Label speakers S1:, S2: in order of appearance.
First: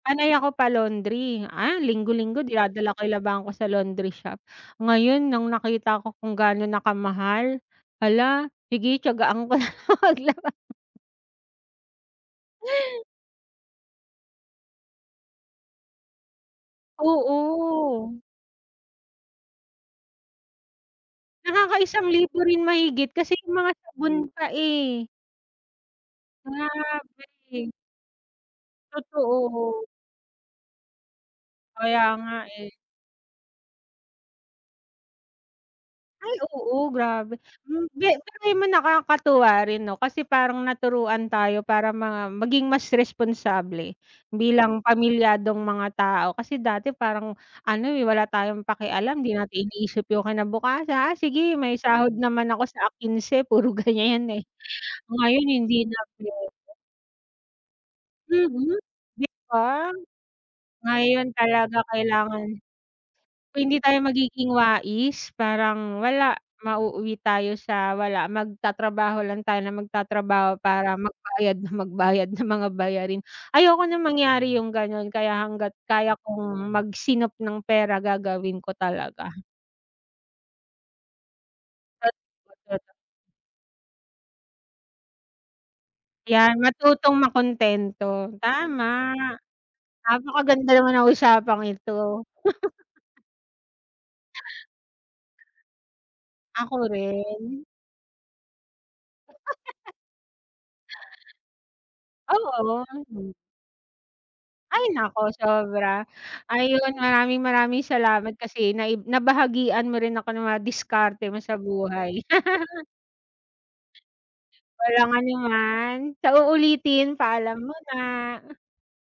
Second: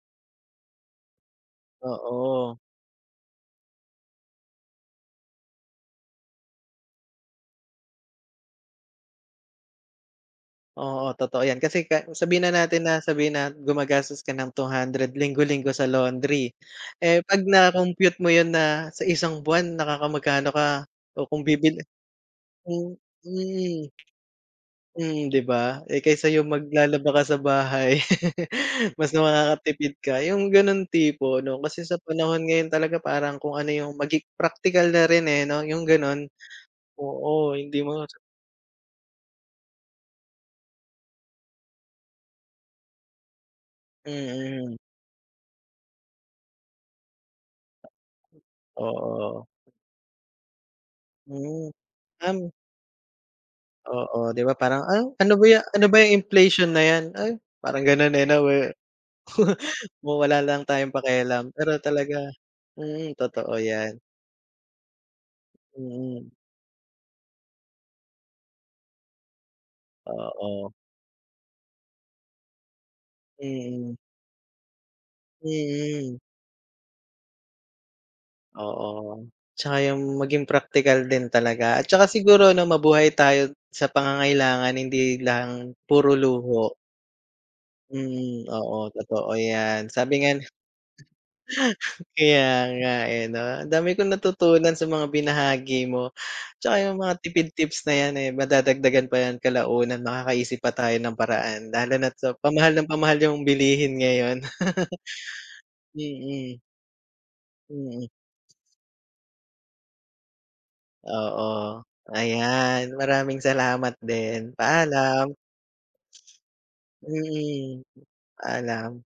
S1: Panay ako pa-laundry ah, linggo-linggo
S2: Oo.
S1: dinadala ko yung labahan ko sa laundry shop. Ngayon nang nakita ko kung gaano na kamahal, hala sige, tiyagaan ko na lang maglaba.
S2: Oo, totoo 'yan. Kasi ka sabihin na natin na sabihin na gumagastos ka ng 200 linggo-linggo sa laundry, eh 'pag na-compute
S1: Oo.
S2: mo 'yun na sa isang buwan nakakamagkano ka o kung bibili
S1: Nakaka-isang libo rin
S2: Hmm,
S1: mahigit kasi 'yung mga
S2: mm.
S1: sabon pa, eh.
S2: Mm 'di ba, eh, kaysa 'yung maglalaba ka sa
S1: Grabe.
S2: bahay, mas
S1: Totoo.
S2: makakakatipid ka 'yung ganon tipo 'no, kasi sa
S1: Kaya nga,
S2: panahon ngayon
S1: eh.
S2: talaga parang kung ano 'yung magi praktikal na rin eh, 'no, yung gano'n.
S1: Ay, oo, grabe.
S2: Oo, hindi
S1: Hmm,
S2: mo
S1: ge pero alam mo, nakakatuwa rin 'no, kasi parang naturuan tayo para ma maging mas responsable
S2: Mm.
S1: bilang pamilyadong mga tao kasi dati parang ano eh, wala tayong pakialam, 'di
S2: Oo.
S1: natin iniisip 'yung kinabukasa "Ah sige
S2: Mm,
S1: may sahod
S2: um
S1: naman ako sa, ah, kinse." Puro
S2: Oo
S1: ganiyan
S2: 'di
S1: eh,
S2: ba, parang ah, "Ano ba
S1: ngayon
S2: ya
S1: hindi
S2: ano ba
S1: na
S2: 'yang
S1: puwede.
S2: inflation na 'yan?" Ay parang ganon eh 'no, weh,
S1: Mhm, 'di ba?
S2: Ma wala lang tayong
S1: Ngayon
S2: pakialam
S1: talaga
S2: pero talaga
S1: kailangan.
S2: mm, totoo
S1: Kung hindi tayo
S2: 'yan.
S1: magiging wais parang
S2: Mm.
S1: wala, mauuwi tayo sa walam magtatrabaho lang tayo na magtatrabaho
S2: Oo.
S1: para magbayad nang magbayad ng mga bayarin ayoko
S2: Mm.
S1: ng mangyari 'yung gano'n kaya hanggat
S2: Mm.
S1: kaya kong magsinop ng pera gagawin ko
S2: Oo,
S1: talaga.
S2: tsaka 'yung maging praktikal din talaga at saka siguro 'no,
S1: [unintelligible]
S2: mabuhay tayo sa pangangailangan hindi lang puro
S1: 'Yan
S2: luho.
S1: matutong makuntento.
S2: Mm. Oo
S1: Tama,
S2: totoo 'yan, sabi nga ni
S1: napakaganda naman ng usapang ito.
S2: kaya nga eh 'no, ang dami kong natutunan sa mga binahagi mo.
S1: Ako
S2: Tsaka 'yung mga tipid
S1: rin.
S2: tips na 'yan eh, madadagdagan pa yan kalaunan makakaisip pa tayo ng paraan lalo na't sa pamahal
S1: Oo,
S2: ng pamahal
S1: hmm.
S2: 'yung bilihin ngayon.
S1: Ay, naku sobra.
S2: Mm.
S1: Ayun maraming-maraming
S2: Mm.
S1: salamat kasi naib nabahagian mo rin ako ng mga diskarte mo sa
S2: Oo
S1: buhay.
S2: ayan, maraming salamat din.
S1: Walang
S2: Paalam.
S1: anuman, sa uulitin. Paalam
S2: Mm,
S1: muna.
S2: paalam.